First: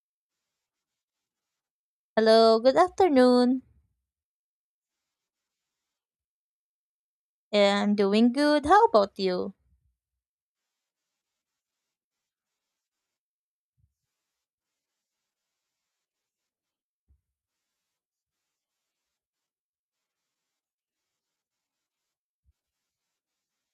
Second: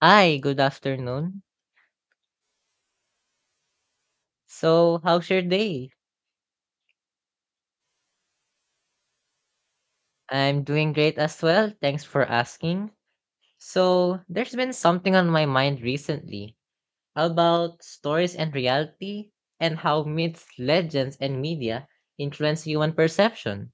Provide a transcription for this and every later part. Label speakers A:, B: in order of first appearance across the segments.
A: Hi, good afternoon.
B: Hello, good afternoon.
A: So, how's your day?
B: I'm doing good. How about you?
A: I'm doing great as well. Thanks for asking. So, there's been something on my mind recently about stories and reality and how myths, legends, and media influence human perception.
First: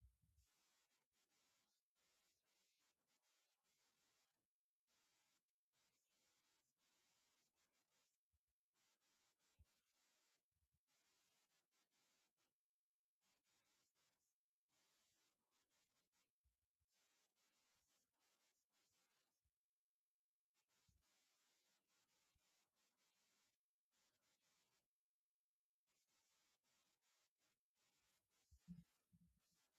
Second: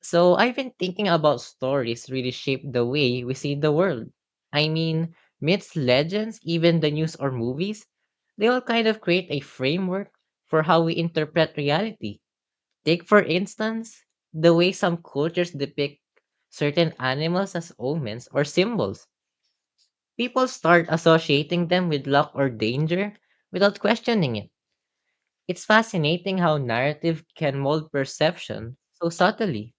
A: So, I've been thinking about stories really shape the way we see the world. I mean, myths, legends, even the news or movies, they all kind of create a framework for how we interpret reality. Take, for instance, the way some cultures depict certain animals as omens or symbols. People start associating them with luck or danger without questioning it. It's fascinating how narrative can mold perception so subtly.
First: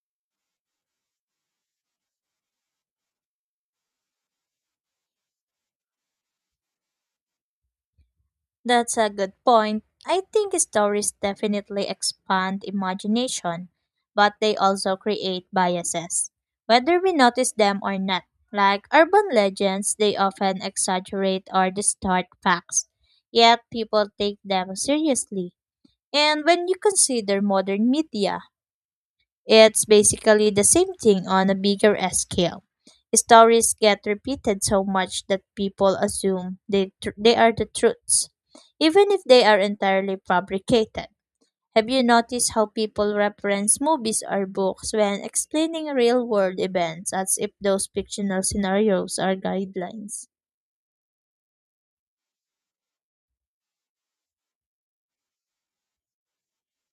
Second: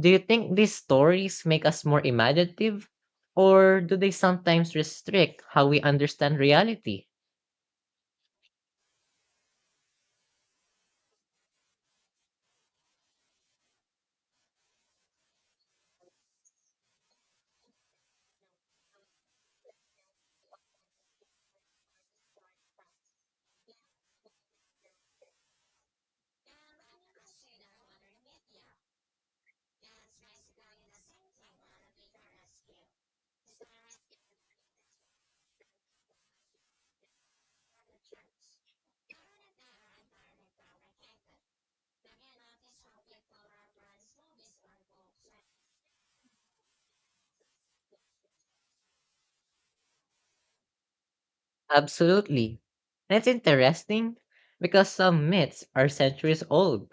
A: Do you think these stories make us more imaginative, or do they sometimes restrict how we understand reality?
B: That's a good point. I think stories definitely expand imagination, but they also create biases, whether we notice them or not. Like urban legends, they often exaggerate or distort facts, yet people take them seriously. And when you consider modern media, it's basically the same thing on a bigger scale. Stories get repeated so much that people assume they are the truths, even if they are entirely fabricated. Have you noticed how people reference movies or books when explaining real world events as if those fictional scenarios are guidelines?
A: Absolutely. That's interesting because some myths are centuries old.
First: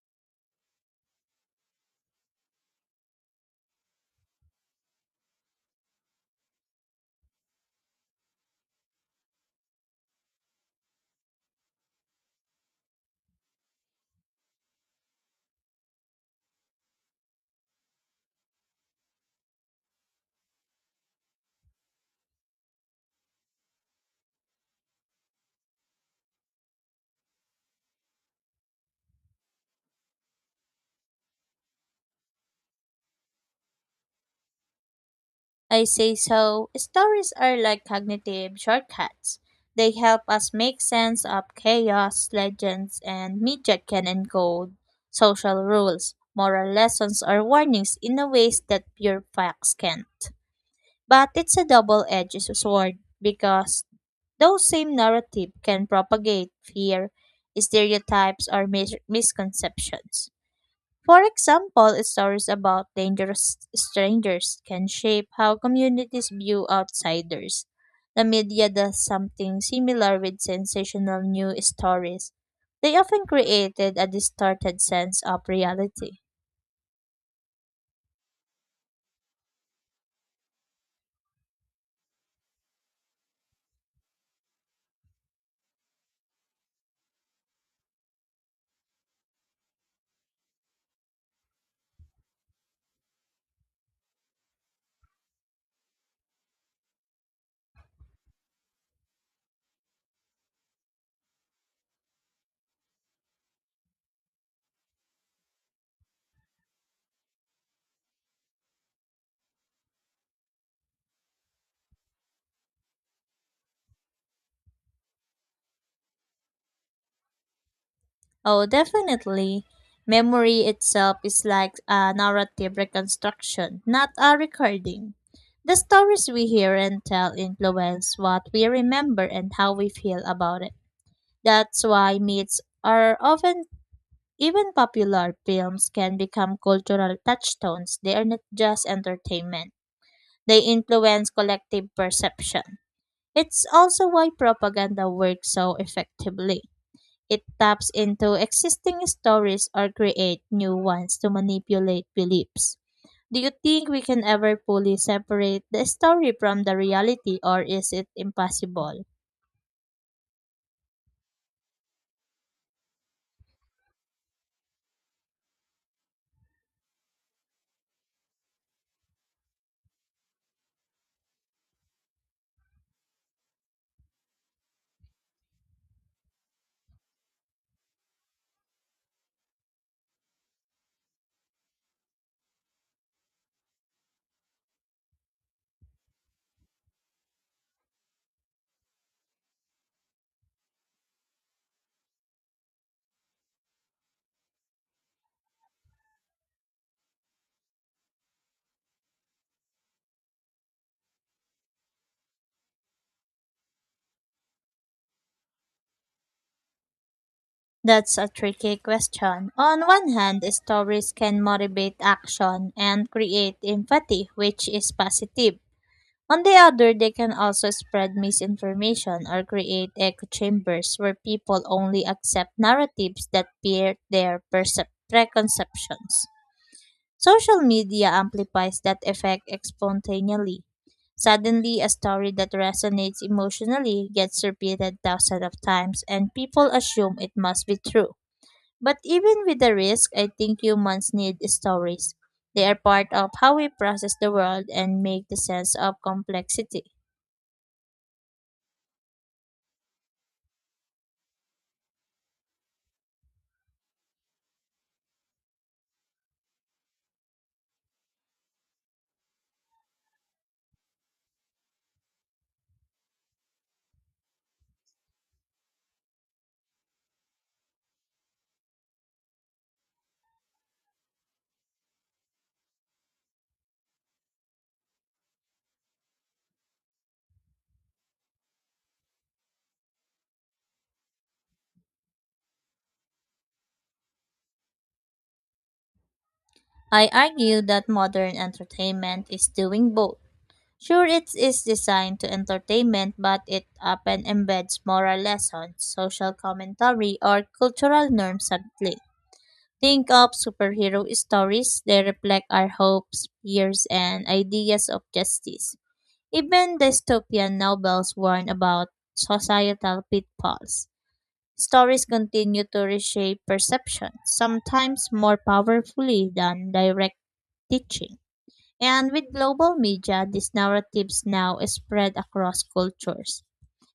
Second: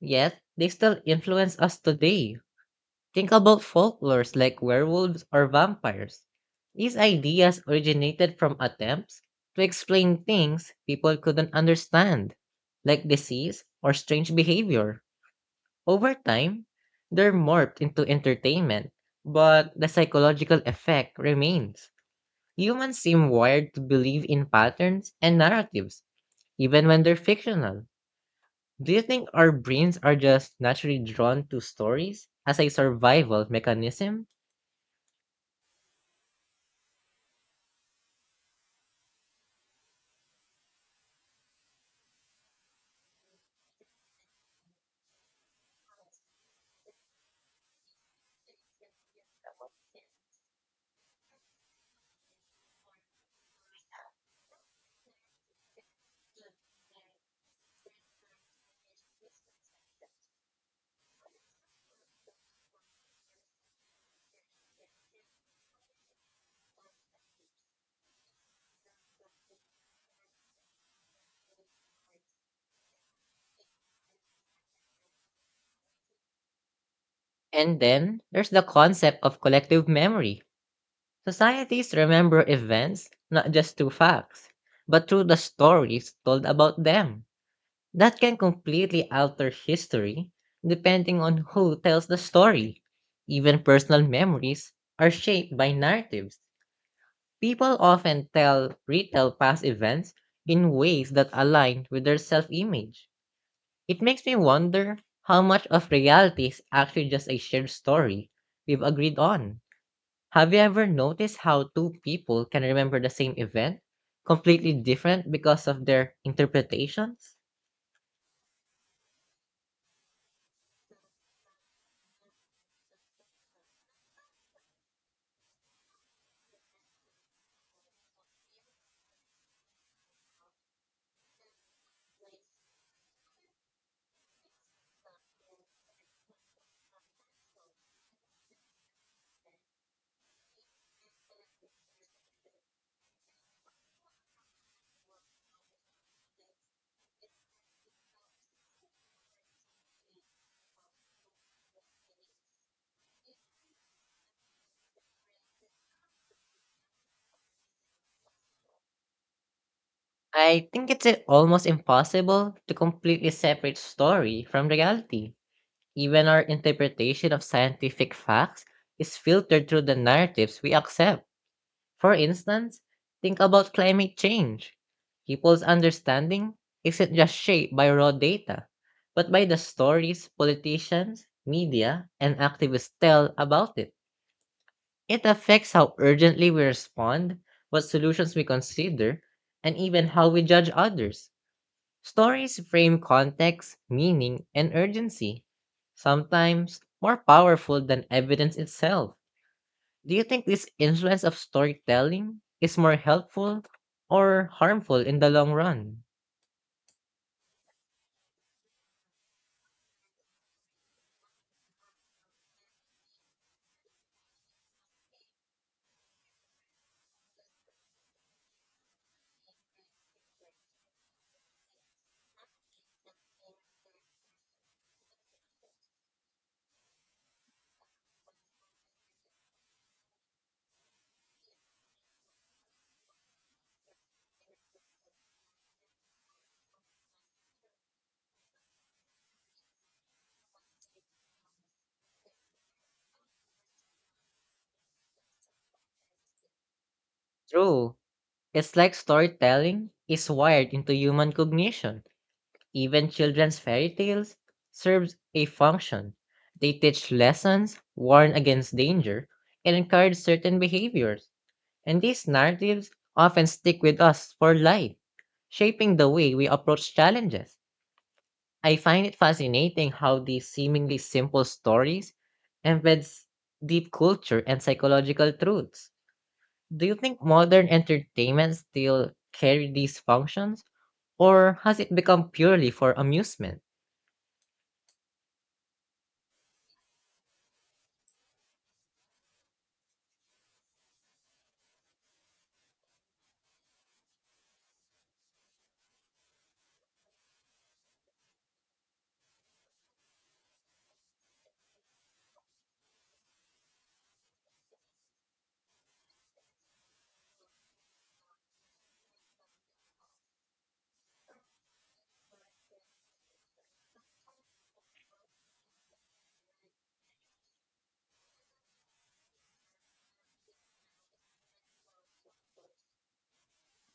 A: Yet, they still influence us today. Think about folklores like werewolves or vampires. These ideas originated from attempts to explain things people couldn't understand, like disease or strange behavior. Over time, they're morphed into entertainment, but the psychological effect remains. Humans seem wired to believe in patterns and narratives, even when they're fictional. Do you think our brains are just naturally drawn to stories as a survival mechanism?
B: I say so. Stories are like cognitive shortcuts. They help us make sense of chaos, legends, and media can encode social rules, moral lessons, or warnings in a ways that pure facts can't. But it's a double-edged sword because those same narrative can propagate fear, stereotypes, or misconceptions. For example, stories about dangerous strangers can shape how communities view outsiders. The media does something similar with sensational news stories. They often created a distorted sense of reality.
A: And then there's the concept of collective memory. Societies remember events not just through facts, but through the stories told about them. That can completely alter history depending on who tells the story. Even personal memories are shaped by narratives. People often tell retell past events in ways that align with their self-image. It makes me wonder how much of reality is actually just a shared story we've agreed on. Have you ever noticed how two people can remember the same event completely different because of their interpretations?
B: Oh, definitely. Memory itself is like a narrative reconstruction, not a recording. The stories we hear and tell influence what we remember and how we feel about it. That's why myths are often even popular films can become cultural touchstones. They are not just entertainment. They influence collective perception. It's also why propaganda works so effectively. It taps into existing stories or create new ones to manipulate beliefs. Do you think we can ever fully separate the story from the reality, or is it impossible?
A: I think it's almost impossible to completely separate story from reality. Even our interpretation of scientific facts is filtered through the narratives we accept. For instance, think about climate change. People's understanding isn't just shaped by raw data, but by the stories politicians, media, and activists tell about it. It affects how urgently we respond, what solutions we consider, and even how we judge others. Stories frame context, meaning, and urgency, sometimes more powerful than evidence itself. Do you think this influence of storytelling is more helpful or harmful in the long run?
B: That's a tricky question. On one hand, stories can motivate action and create empathy, which is positive. On the other, they can also spread misinformation or create echo chambers where people only accept narratives that bear their preconceptions. Social media amplifies that effect spontaneously. Suddenly, a story that resonates emotionally gets repeated thousands of times, and people assume it must be true. But even with the risk, I think humans need stories. They are part of how we process the world and make the sense of complexity.
A: True. It's like storytelling is wired into human cognition. Even children's fairy tales serves a function. They teach lessons, warn against danger, and encourage certain behaviors. And these narratives often stick with us for life, shaping the way we approach challenges. I find it fascinating how these seemingly simple stories embeds deep culture and psychological truths. Do you think modern entertainment still carry these functions or has it become purely for amusement?
B: I argue that modern entertainment is doing both. Sure, it is designed to entertainment, but it often embeds moral lessons, social commentary, or cultural norms subtly. Think of superhero stories, they reflect our hopes, fears, and ideas of justice. Even dystopian novels warn about societal pitfalls. Stories continue to reshape perception, sometimes more powerfully than direct teaching. And with global media, these narratives now spread across cultures,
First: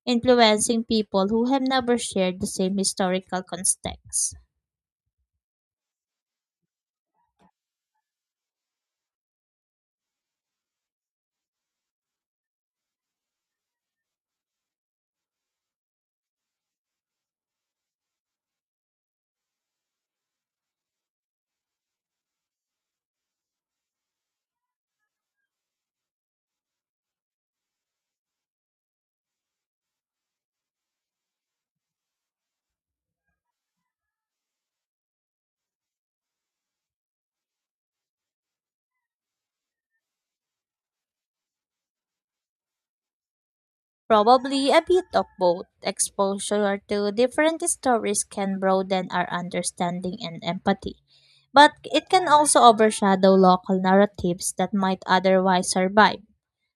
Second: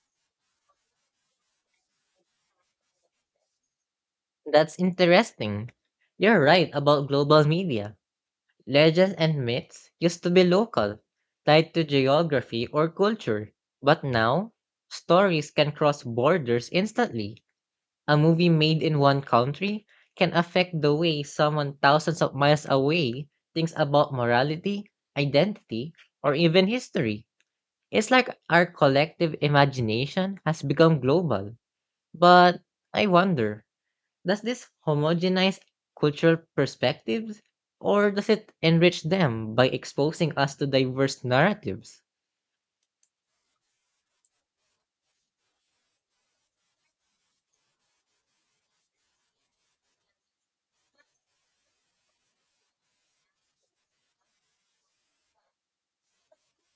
B: influencing people who have never shared the same historical context.
A: That's interesting. You're right about global media. Legends and myths used to be local, tied to geography or culture, but now stories can cross borders instantly. A movie made in one country can affect the way someone thousands of miles away thinks about morality, identity, or even history. It's like our collective imagination has become global. But I wonder, does this homogenize cultural perspectives or does it enrich them by exposing us to diverse narratives?
B: Probably a bit of both. Exposure to different stories can broaden our understanding and empathy, but it can also overshadow local narratives that might otherwise survive.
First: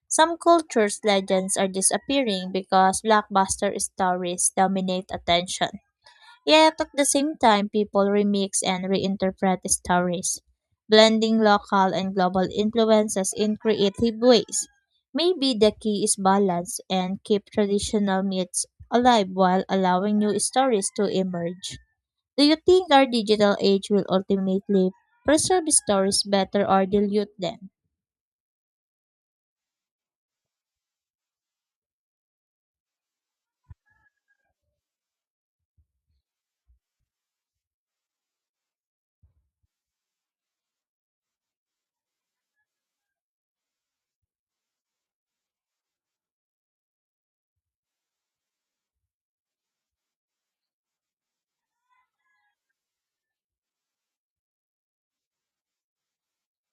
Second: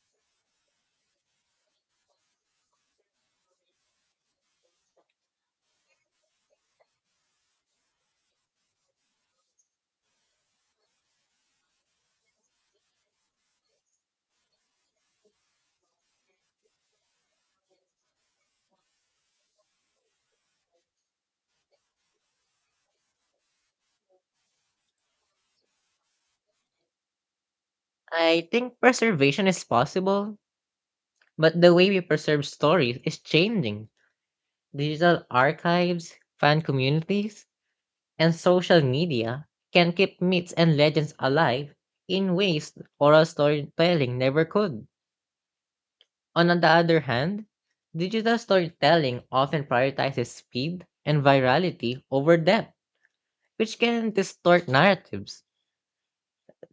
B: Some cultures' legends are disappearing because blockbuster stories dominate attention. Yet at the same time, people remix and reinterpret stories, blending local and global influences in creative ways. Maybe the key is balance and keep traditional myths alive while allowing new stories to emerge. Do you think our digital age will ultimately preserve stories better or dilute them?
A: I think preservation is possible, but the way we preserve stories is changing. Digital archives, fan communities, and social media can keep myths and legends alive in ways oral storytelling never could. On the other hand, digital storytelling often prioritizes speed and virality over depth, which can distort narratives.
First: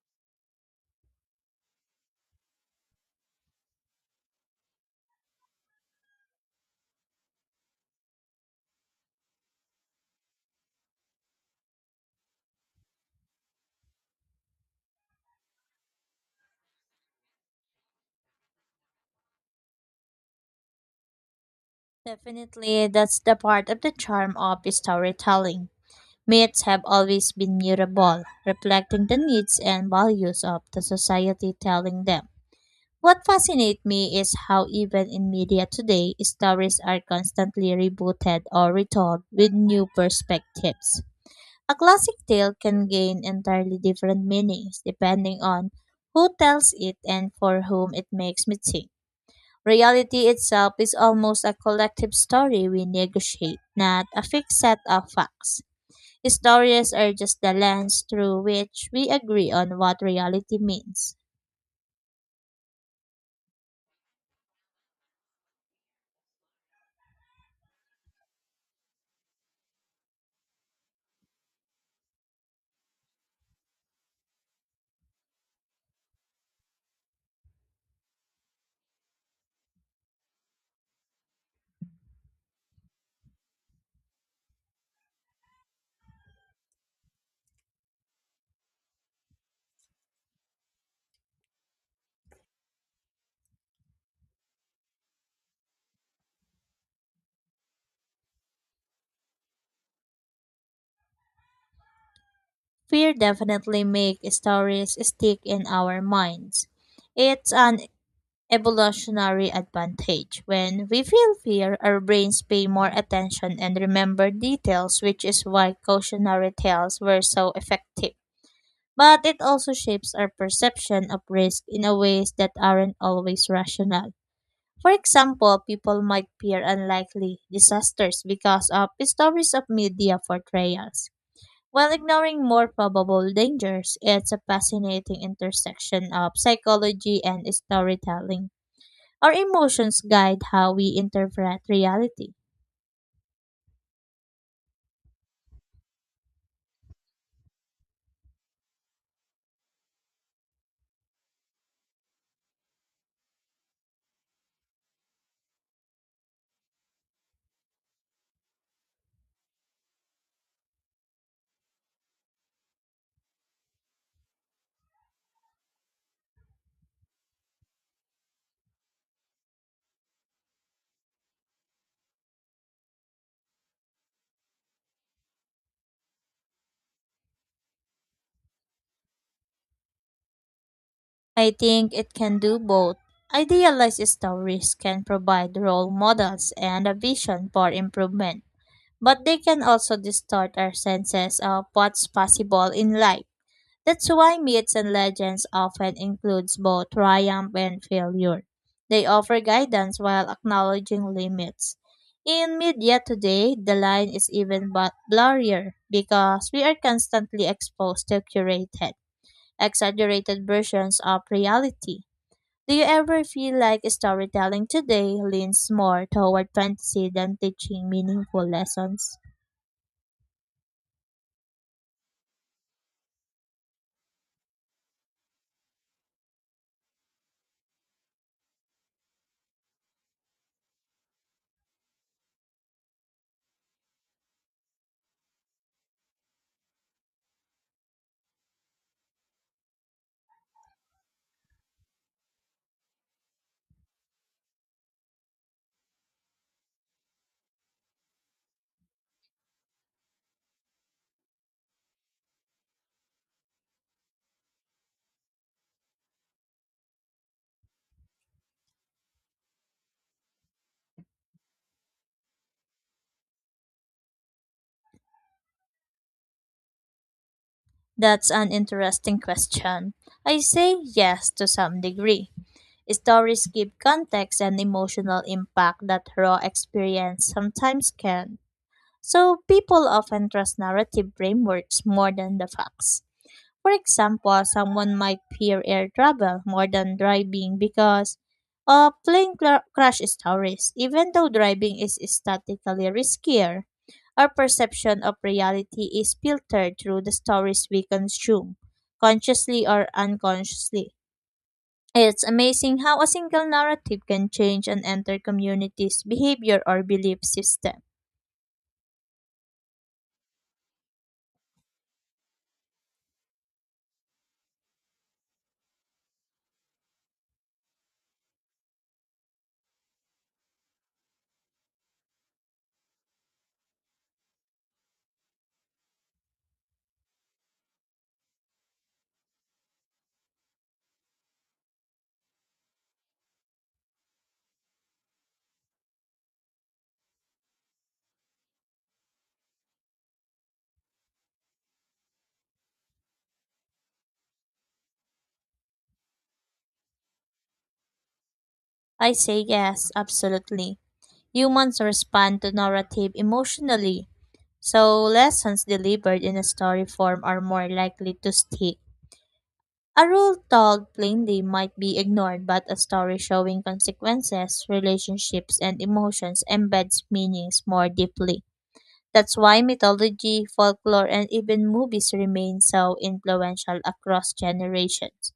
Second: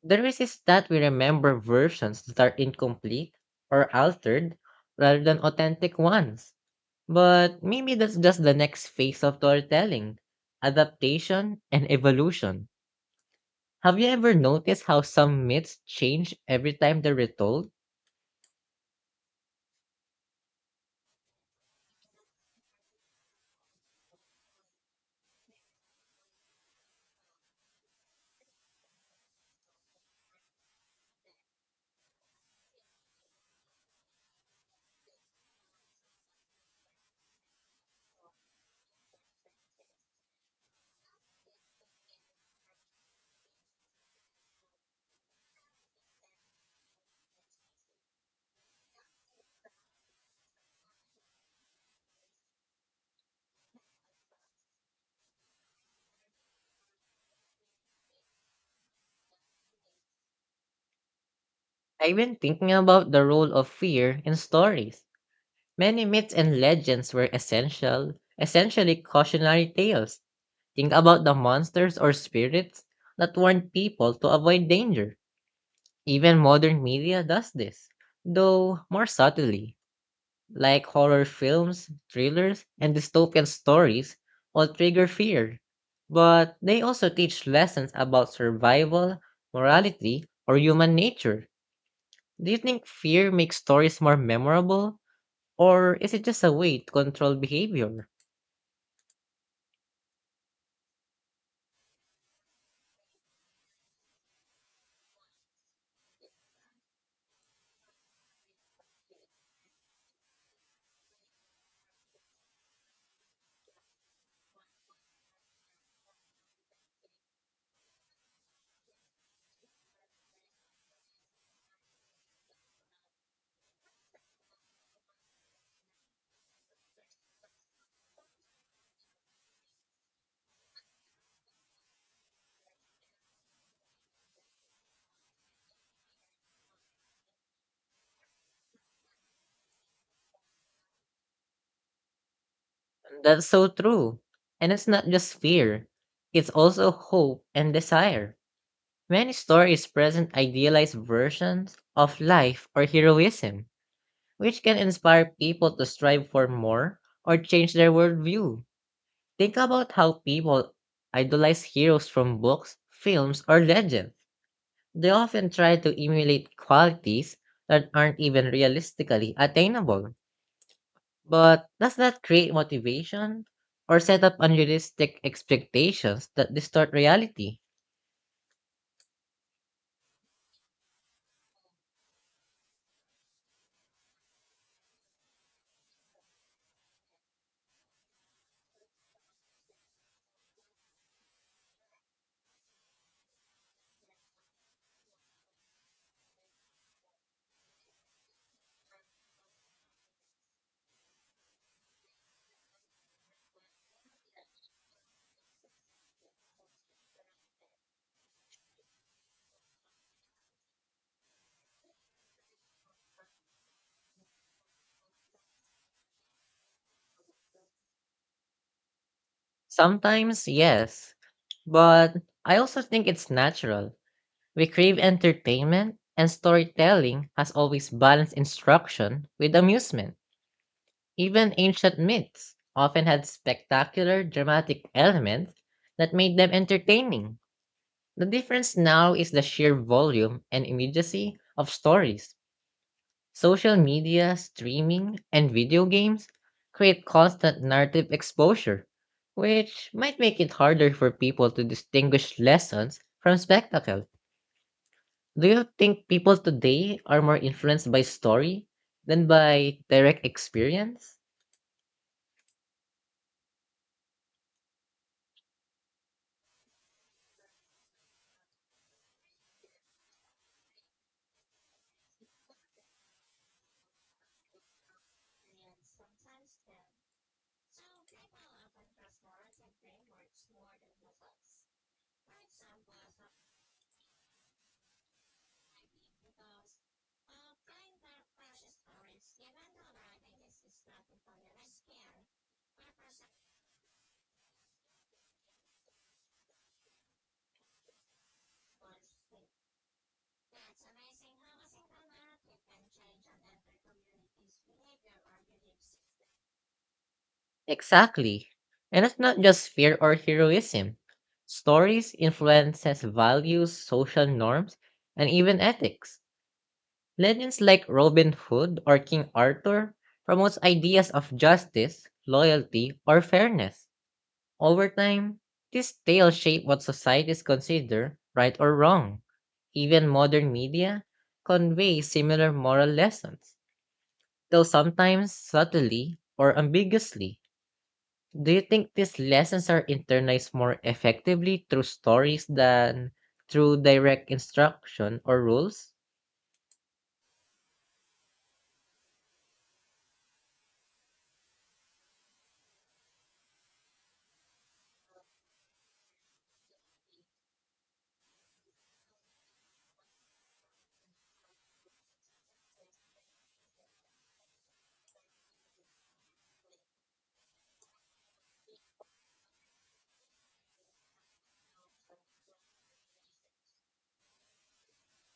A: The risk is that we remember versions that are incomplete or altered rather than authentic ones. But maybe that's just the next phase of storytelling adaptation and evolution. Have you ever noticed how some myths change every time they're retold?
B: Definitely, that's the part of the charm of storytelling. Myths have always been mutable, reflecting the needs and values of the society telling them. What fascinates me is how, even in media today, stories are constantly rebooted or retold with new perspectives. A classic tale can gain entirely different meanings depending on who tells it and for whom it makes me think. Reality itself is almost a collective story we negotiate, not a fixed set of facts. Stories are just the lens through which we agree on what reality means.
A: I've been thinking about the role of fear in stories. Many myths and legends were essential, essentially cautionary tales. Think about the monsters or spirits that warned people to avoid danger. Even modern media does this, though more subtly. Like horror films, thrillers, and dystopian stories, all trigger fear. But they also teach lessons about survival, morality, or human nature. Do you think fear makes stories more memorable? Or is it just a way to control behavior?
B: Fear definitely makes stories stick in our minds. It's an evolutionary advantage. When we feel fear, our brains pay more attention and remember details, which is why cautionary tales were so effective. But it also shapes our perception of risk in a ways that aren't always rational. For example, people might fear unlikely disasters because of stories of media portrayals, while ignoring more probable dangers. It's a fascinating intersection of psychology and storytelling. Our emotions guide how we interpret reality.
A: That's so true. And it's not just fear, it's also hope and desire. Many stories present idealized versions of life or heroism which can inspire people to strive for more or change their worldview. Think about how people idolize heroes from books, films, or legends. They often try to emulate qualities that aren't even realistically attainable. But does that create motivation or set up unrealistic expectations that distort reality?
B: I think it can do both. Idealized stories can provide role models and a vision for improvement, but they can also distort our senses of what's possible in life. That's why myths and legends often includes both triumph and failure. They offer guidance while acknowledging limits. In media today, the line is even but blurrier because we are constantly exposed to curated, exaggerated versions of reality. Do you ever feel like storytelling today leans more toward fantasy than teaching meaningful lessons?
A: Sometimes, yes. But I also think it's natural. We crave entertainment, and storytelling has always balanced instruction with amusement. Even ancient myths often had spectacular, dramatic elements that made them entertaining. The difference now is the sheer volume and immediacy of stories. Social media, streaming, and video games create constant narrative exposure, which might make it harder for people to distinguish lessons from spectacle. Do you think people today are more influenced by story than by direct experience?
B: That's an interesting question. I say yes to some degree. Stories give context and emotional impact that raw experience sometimes can. So people often trust narrative frameworks more than the facts. For example, someone might fear air travel more than driving because of plane crash stories, even though driving is statistically riskier. Our perception of reality is filtered through the stories we consume, consciously or unconsciously. It's amazing how a single narrative can change an entire community's behavior or belief system.
A: Exactly. And that's not just fear or heroism. Stories influences values, social norms, and even ethics. Legends like Robin Hood or King Arthur promotes ideas of justice, loyalty, or fairness. Over time, this tale shaped what societies consider right or wrong. Even modern media convey similar moral lessons, though sometimes subtly or ambiguously. Do you think these lessons are internalized more effectively through stories than through direct instruction or rules?
B: I say yes, absolutely. Humans respond to narrative emotionally. So, lessons delivered in a story form are more likely to stick. A rule told plainly might be ignored, but a story showing consequences, relationships, and emotions embeds meanings more deeply. That's why mythology, folklore, and even movies remain so influential across generations.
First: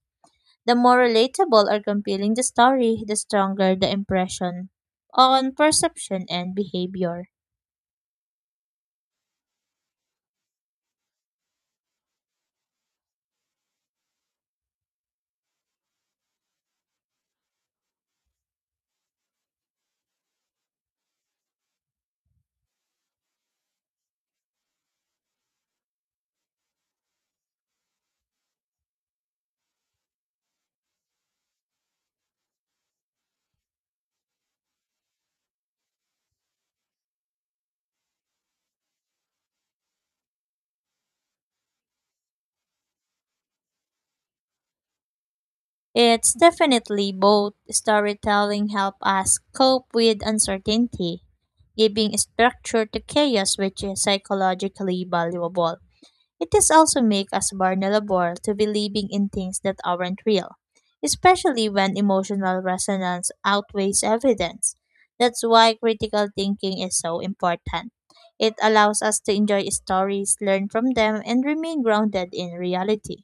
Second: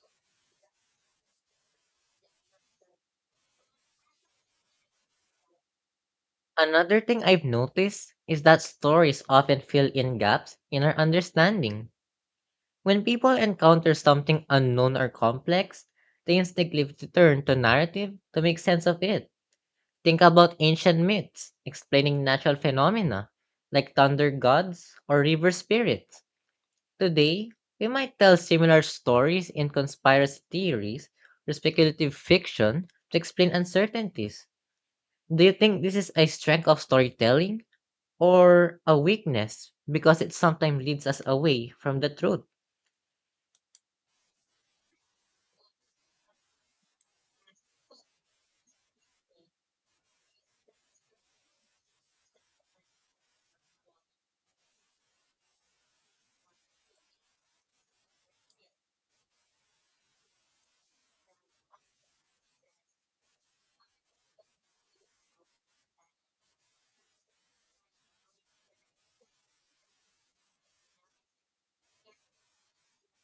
B: The more relatable or compelling the story, the stronger the impression on perception and
A: Another thing
B: behavior.
A: I've noticed is that stories often fill in gaps in our understanding. When people encounter something unknown or complex, they instinctively turn to narrative to make sense of it. Think about ancient myths explaining natural phenomena like thunder gods or river spirits. Today, we might tell similar stories in conspiracy theories or speculative fiction to explain uncertainties. Do you think this is a strength of storytelling or a weakness because it sometimes leads us away from the truth?
B: It's definitely both. Storytelling help us cope with uncertainty, giving structure to chaos which is psychologically valuable. It is also make us vulnerable to believing in things that aren't real, especially when emotional resonance outweighs evidence. That's why critical thinking is so important. It allows us to enjoy stories, learn from them, and remain grounded in reality.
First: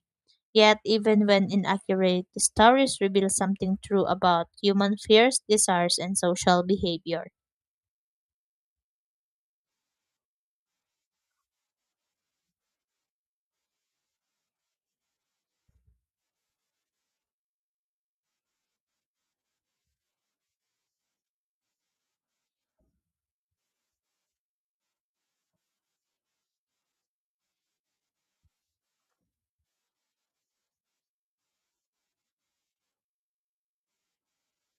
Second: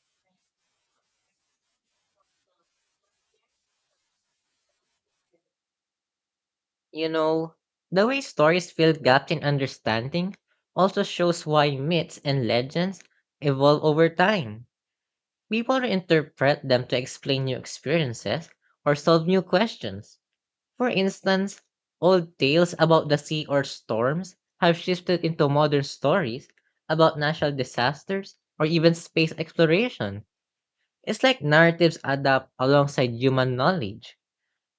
B: Yet, even when inaccurate, the stories reveal something true about human fears, desires, and social
A: You
B: behavior.
A: know, the way stories fill gaps in understanding also shows why myths and legends evolve over time. People interpret them to explain new experiences or solve new questions. For instance, old tales about the sea or storms have shifted into modern stories about natural disasters or even space exploration. It's like narratives adapt alongside human knowledge.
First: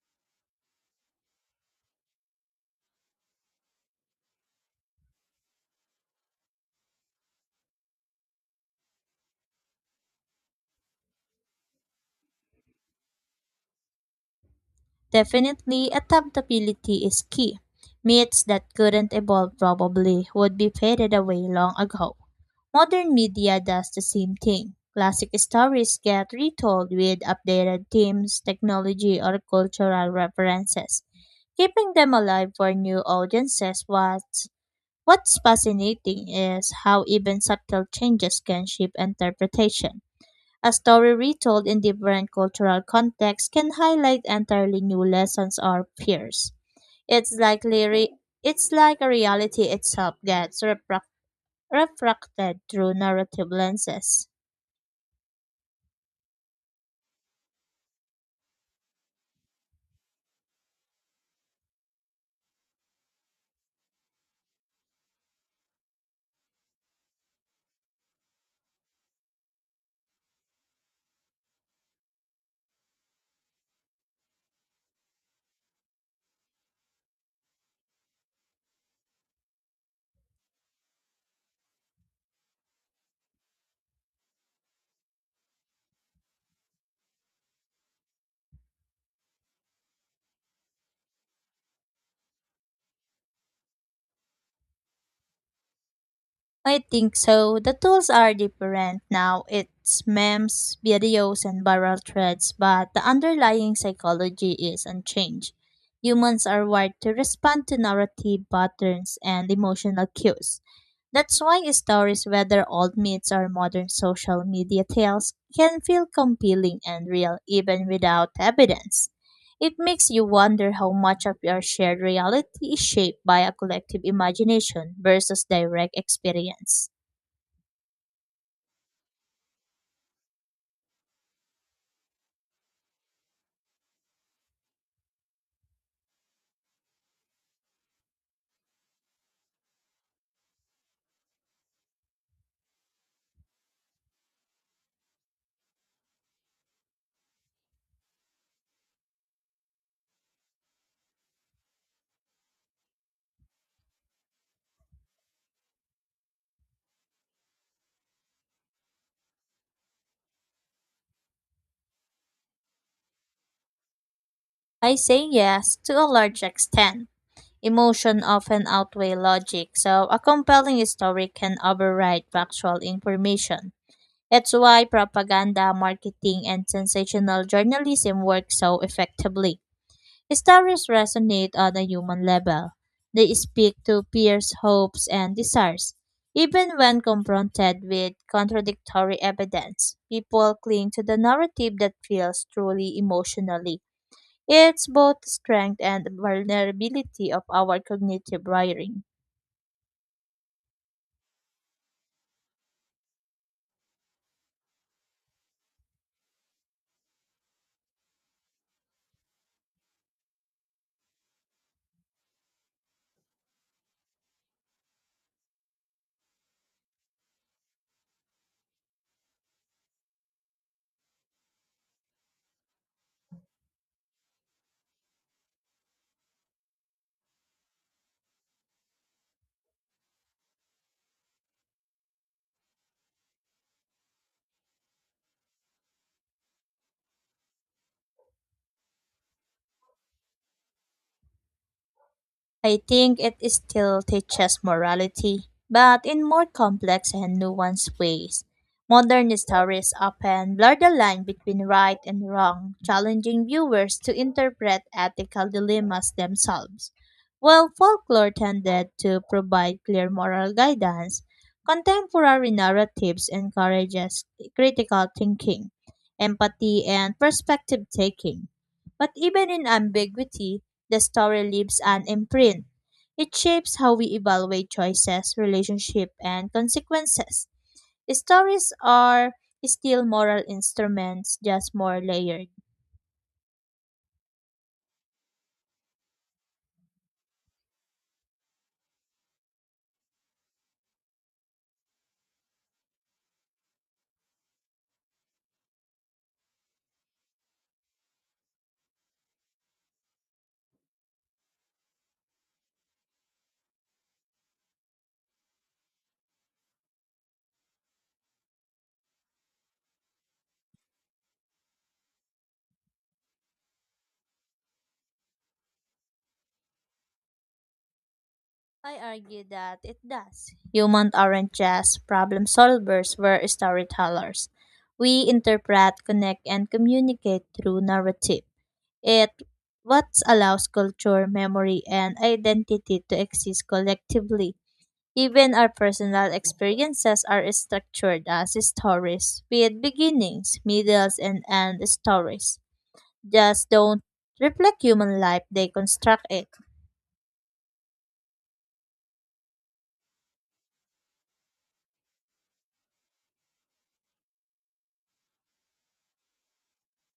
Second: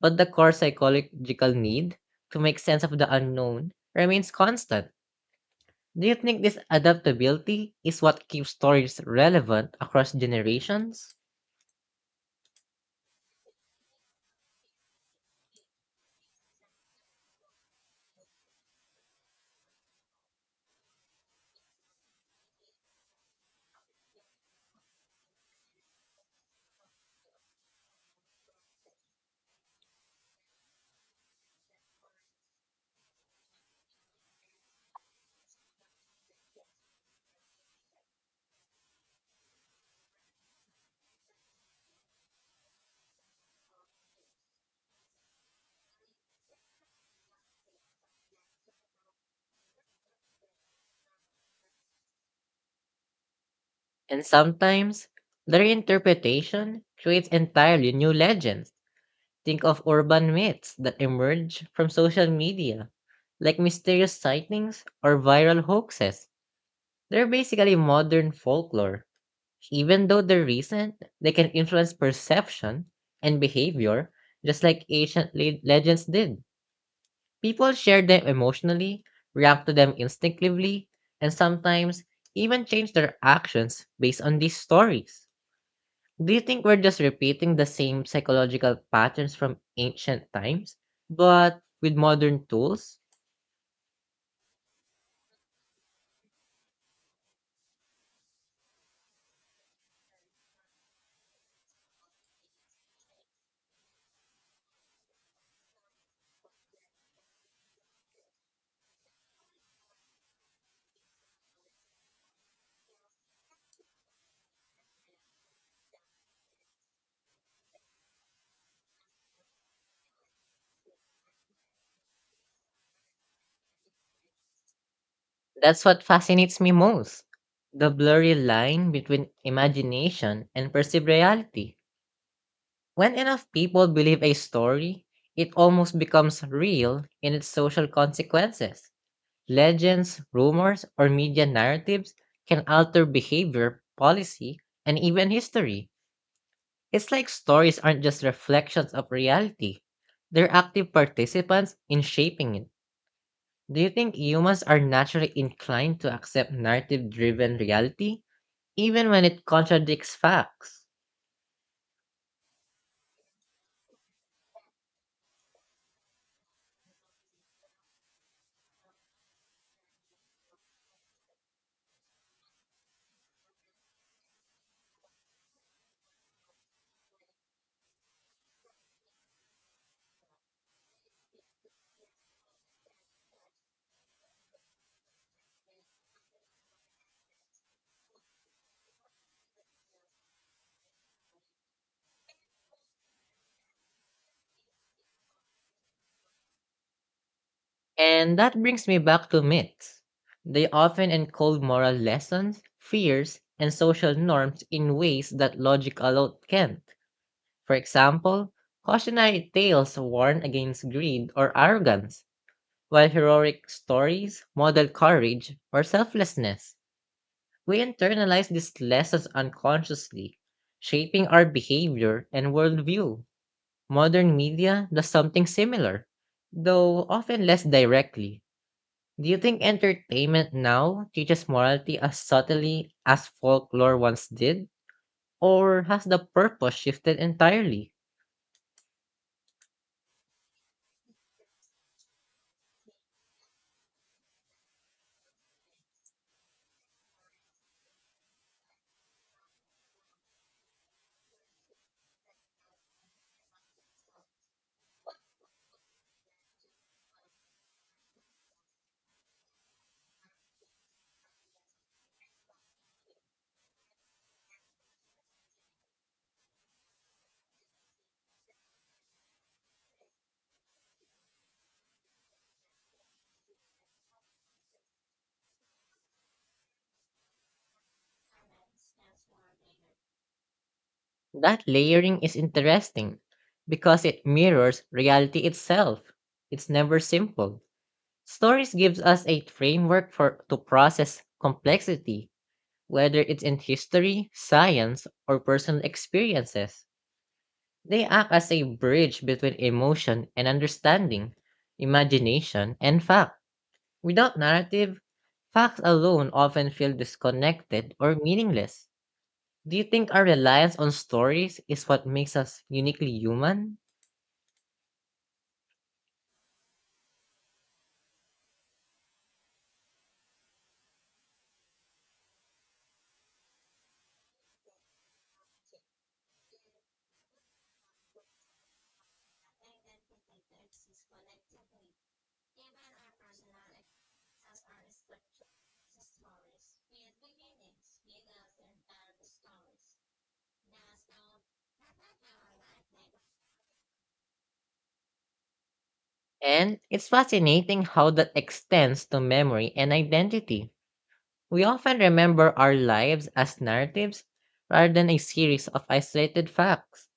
A: But the core psychological need to make sense of the unknown remains constant. Do you think this adaptability is what keeps stories relevant across generations?
B: Definitely, adaptability is key. Myths that couldn't evolve probably would be faded away long ago. Modern media does the same thing. Classic stories get retold with updated themes, technology, or cultural references, keeping them alive for new audiences. What's fascinating is how even subtle changes can shape interpretation. A story retold in different cultural contexts can highlight entirely new lessons or fears. It's like re- it's like a reality itself gets refracted through narrative
A: And
B: lenses.
A: sometimes, the reinterpretation creates entirely new legends. Think of urban myths that emerge from social media, like mysterious sightings or viral hoaxes. They're basically modern folklore. Even though they're recent, they can influence perception and behavior just like ancient legends did. People share them emotionally, react to them instinctively, and sometimes even change their actions based on these stories. Do you think we're just repeating the same psychological patterns from ancient times, but with modern tools?
B: I think so. The tools are different now. It's memes, videos, and viral threads, but the underlying psychology is unchanged. Humans are wired to respond to narrative patterns and emotional cues. That's why stories, whether old myths or modern social media tales, can feel compelling and real even without evidence. It makes you wonder how much of your shared reality is shaped by a collective imagination versus
A: That's
B: direct
A: what fascinates me
B: experience.
A: most, the blurry line between imagination and perceived reality. When enough people believe a story, it almost becomes real in its social consequences. Legends, rumors, or media narratives can alter behavior, policy, and even history. It's like stories aren't just reflections of reality, they're active participants in shaping it. Do you think humans are naturally inclined to accept narrative driven reality, even when it contradicts facts?
B: I say yes to a large extent. Emotion often outweigh logic, so a compelling story can override factual information. It's why propaganda, marketing, and sensational journalism work so effectively. Stories resonate on a human level. They speak to peers' hopes and desires. Even when confronted with contradictory evidence, people cling to the narrative that feels truly emotionally. It's both strength and vulnerability of our
A: And
B: cognitive
A: that brings me
B: wiring.
A: back to myths. They often encode moral lessons, fears, and social norms in ways that logic alone can't. For example, cautionary tales warn against greed or arrogance, while heroic stories model courage or selflessness. We internalize these lessons unconsciously, shaping our behavior and worldview. Modern media does something similar, though often less directly. Do you think entertainment now teaches morality as subtly as folklore once did? Or has the purpose shifted entirely?
B: I think it still teaches morality, but in more complex and nuanced ways. Modern stories often blur the line between right and wrong, challenging viewers to interpret ethical dilemmas themselves. While folklore tended to provide clear moral guidance, contemporary narratives encourages critical thinking, empathy, and perspective taking. But even in ambiguity, the story leaves an imprint. It shapes how we evaluate choices, relationship, and consequences. Stories are still moral instruments,
A: That
B: just more
A: layering is
B: layered.
A: interesting because it mirrors reality itself. It's never simple. Stories gives us a framework for to process complexity, whether it's in history, science, or personal experiences. They act as a bridge between emotion and understanding, imagination and fact. Without narrative, facts alone often feel disconnected or meaningless. Do you think our reliance on stories is what makes us uniquely human?
B: I argue that it does. Humans aren't just problem solvers, we're storytellers. We interpret, connect, and communicate through narrative. It what allows culture, memory, and identity to exist collectively. Even our personal experiences are structured as stories with beginnings, middles, and end stories. Just don't reflect human life, they construct it.
A: And it's fascinating how that extends to memory and identity. We often remember our lives as narratives rather than a series of isolated facts.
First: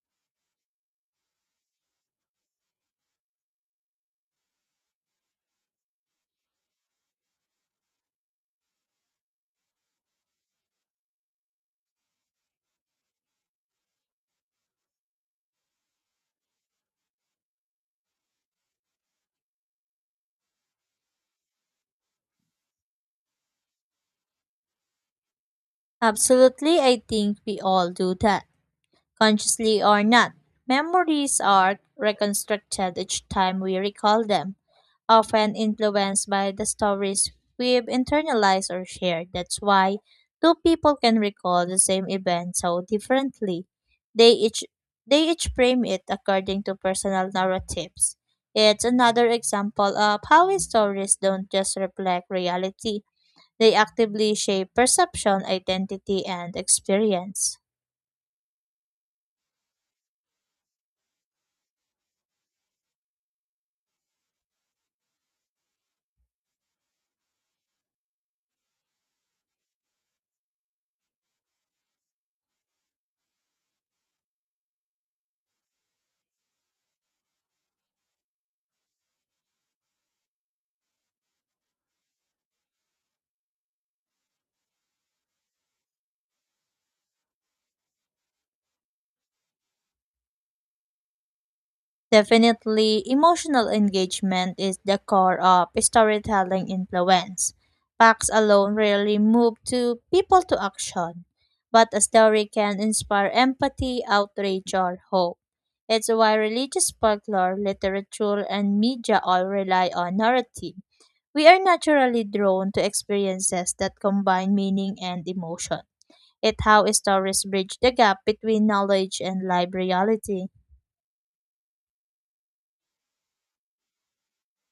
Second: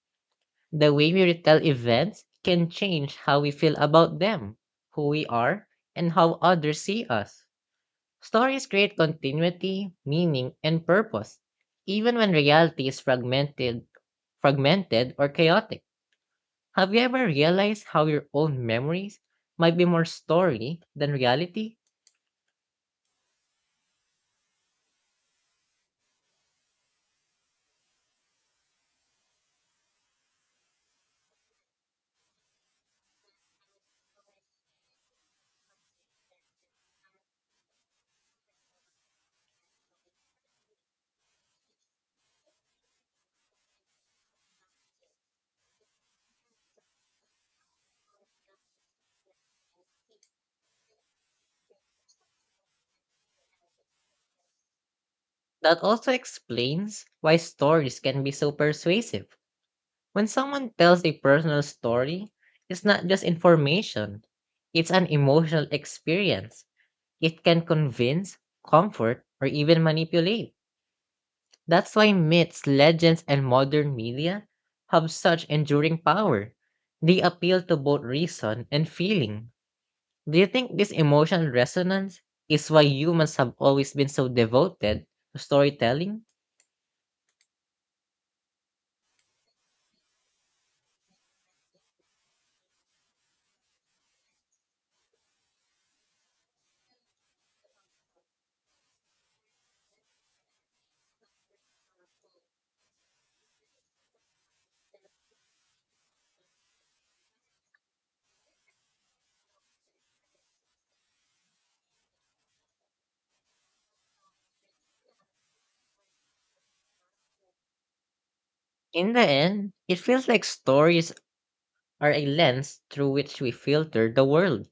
A: The way we retell events can change how we feel about them, who we are, and how others see us. Stories create continuity, meaning, and purpose, even when reality is fragmented or chaotic. Have you ever realized how your own memories might be more story than reality?
B: Absolutely, I think we all do that, consciously or not. Memories are reconstructed each time we recall them, often influenced by the stories we've internalized or shared. That's why two people can recall the same event so differently. They each they each frame it according to personal narratives. It's another example of how stories don't just reflect reality. They actively shape perception,
A: That also
B: identity, and
A: explains why
B: experience.
A: stories can be so persuasive. When someone tells a personal story, it's not just information, it's an emotional experience. It can convince, comfort, or even manipulate. That's why myths, legends, and modern media have such enduring power. They appeal to both reason and feeling. Do you think this emotional resonance is why humans have always been so devoted to storytelling?
B: Definitely, emotional engagement is the core of storytelling influence. Facts alone rarely move to people to action, but a story can inspire empathy, outrage, or hope. It's why religious folklore, literature, and media all rely on narrative. We are naturally drawn to experiences that combine meaning and emotion. It's how stories bridge the gap between
A: In the
B: knowledge and
A: end,
B: live
A: it feels like
B: reality.
A: stories are a lens through which we filter the world.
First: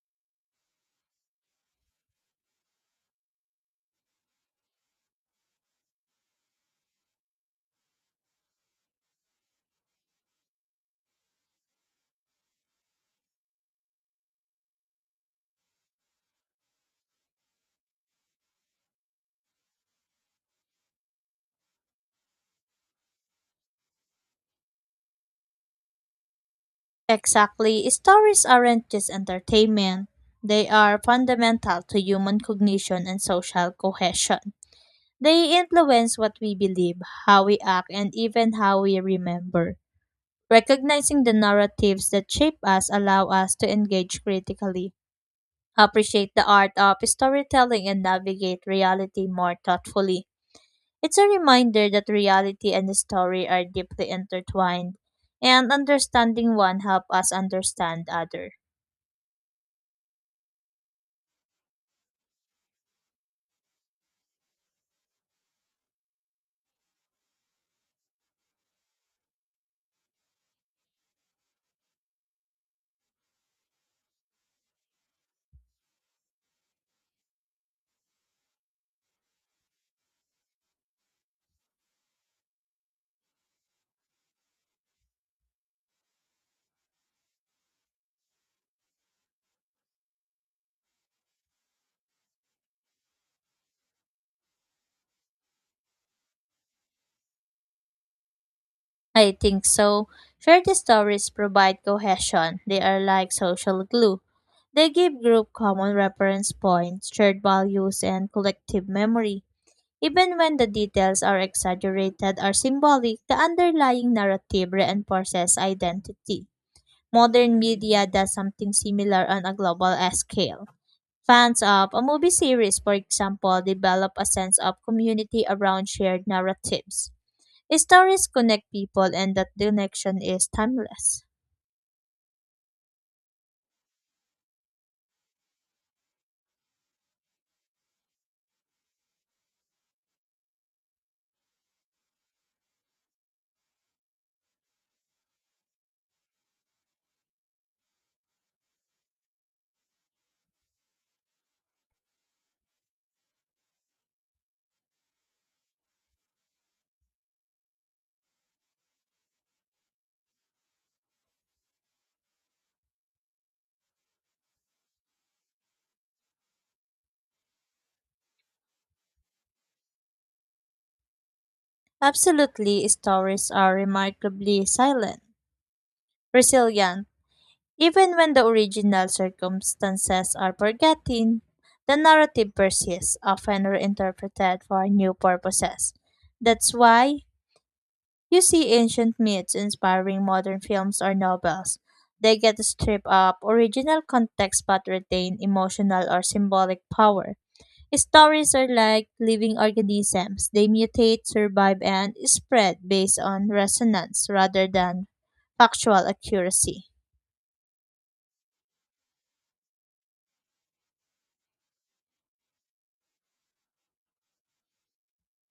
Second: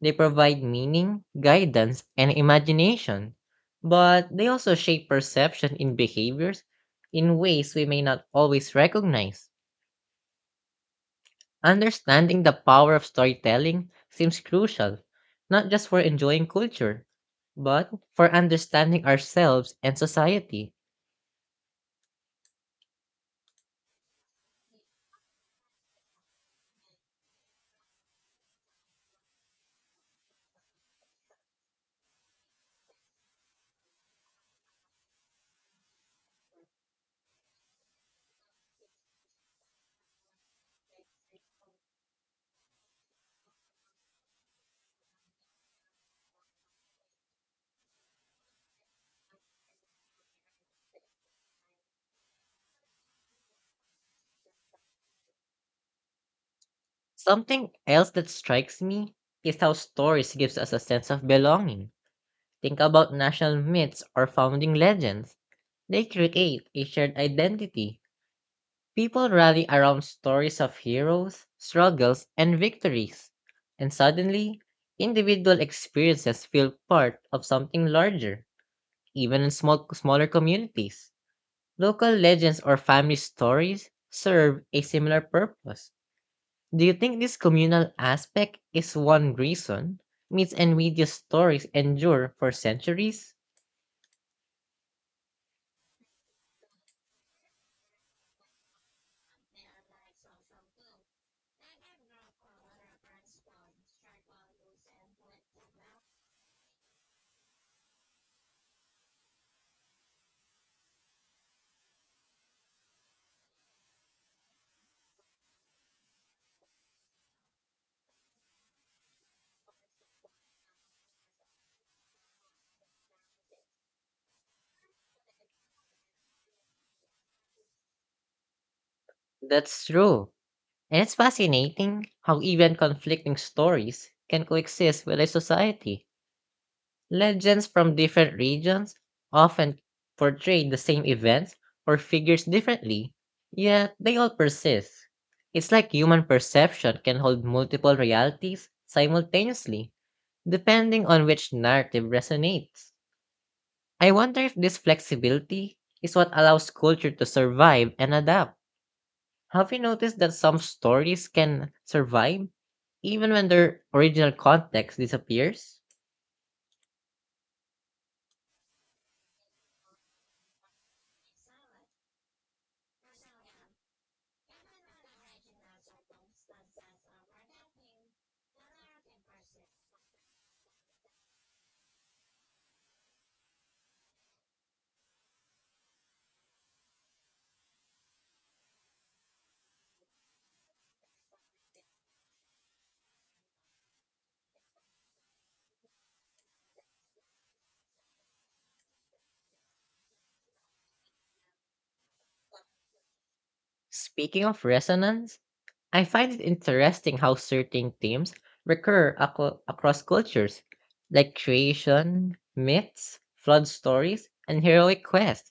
A: They provide meaning, guidance, and imagination, but they also shape perception in behaviors in ways we may not always recognize. Understanding the power of storytelling seems crucial, not just for enjoying culture, but for understanding ourselves and society.
B: Exactly. Stories aren't just entertainment, they are fundamental to human cognition and social cohesion. They influence what we believe, how we act, and even how we remember. Recognizing the narratives that shape us allow us to engage critically, appreciate the art of storytelling, and navigate reality more thoughtfully. It's a reminder that reality and story are deeply intertwined, and understanding one helps us
A: Something
B: understand
A: else that
B: other.
A: strikes me is how stories gives us a sense of belonging. Think about national myths or founding legends. They create a shared identity. People rally around stories of heroes, struggles, and victories. And suddenly, individual experiences feel part of something larger. Even in smaller communities. Local legends or family stories serve a similar purpose. Do you think this communal aspect is one reason myths and video stories endure for centuries?
B: I think so. Shared stories provide cohesion. They are like social glue. They give group common reference points, shared values, and collective memory. Even when the details are exaggerated or symbolic, the underlying narrative reinforces identity. Modern media does something similar on a global scale. Fans of a movie series, for example, develop a sense of community around shared narratives. Stories connect people and that
A: That's
B: connection
A: true.
B: is
A: And it's
B: timeless.
A: fascinating how even conflicting stories can coexist with a society. Legends from different regions often portray the same events or figures differently, yet they all persist. It's like human perception can hold multiple realities simultaneously, depending on which narrative resonates. I wonder if this flexibility is what allows culture to survive and adapt. Have you noticed that some stories can survive even when their original context disappears?
B: Absolutely, stories are remarkably silent, resilient. Even when the original circumstances are forgotten, the narrative persists, often reinterpreted for new purposes. That's why you see ancient myths inspiring modern films or novels. They get stripped of original context but retain emotional or symbolic power. Stories are like living organisms. They mutate, survive, and spread based on resonance
A: Speaking of
B: rather than
A: resonance, I
B: factual
A: find it
B: accuracy.
A: interesting how certain themes recur across cultures, like creation, myths, flood stories, and heroic quests.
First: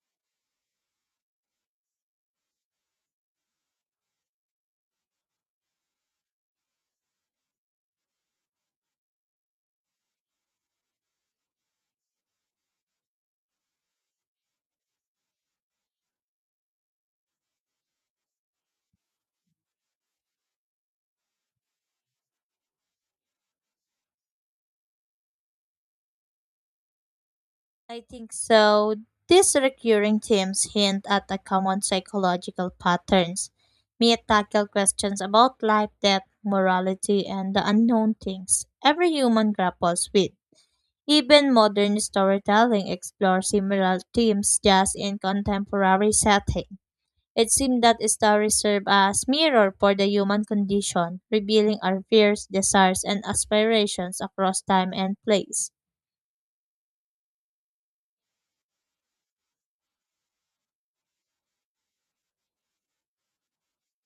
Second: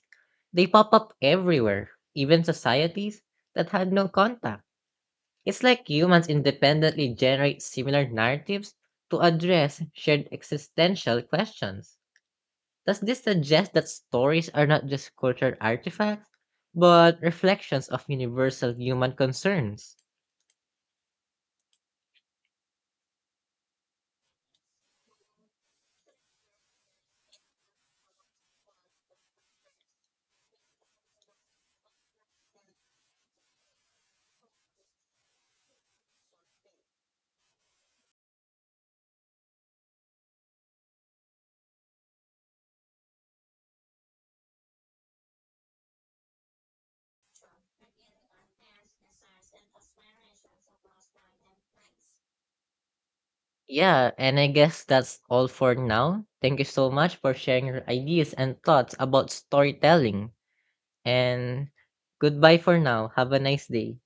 A: They pop up everywhere, even societies that had no contact. It's like humans independently generate similar narratives to address shared existential questions. Does this suggest that stories are not just cultural artifacts, but reflections of universal human concerns?
B: I think so. These recurring themes hint at a common psychological patterns. May tackle questions about life, death, morality, and the unknown things every human grapples with. Even modern storytelling explores similar themes just in contemporary setting. It seemed that stories serve as mirror for the human condition, revealing our fears, desires, and
A: Yeah,
B: aspirations
A: and I
B: across
A: guess
B: time and
A: that's all
B: place.
A: for now. Thank you so much for sharing your ideas and thoughts about storytelling. And goodbye for now. Have a nice day.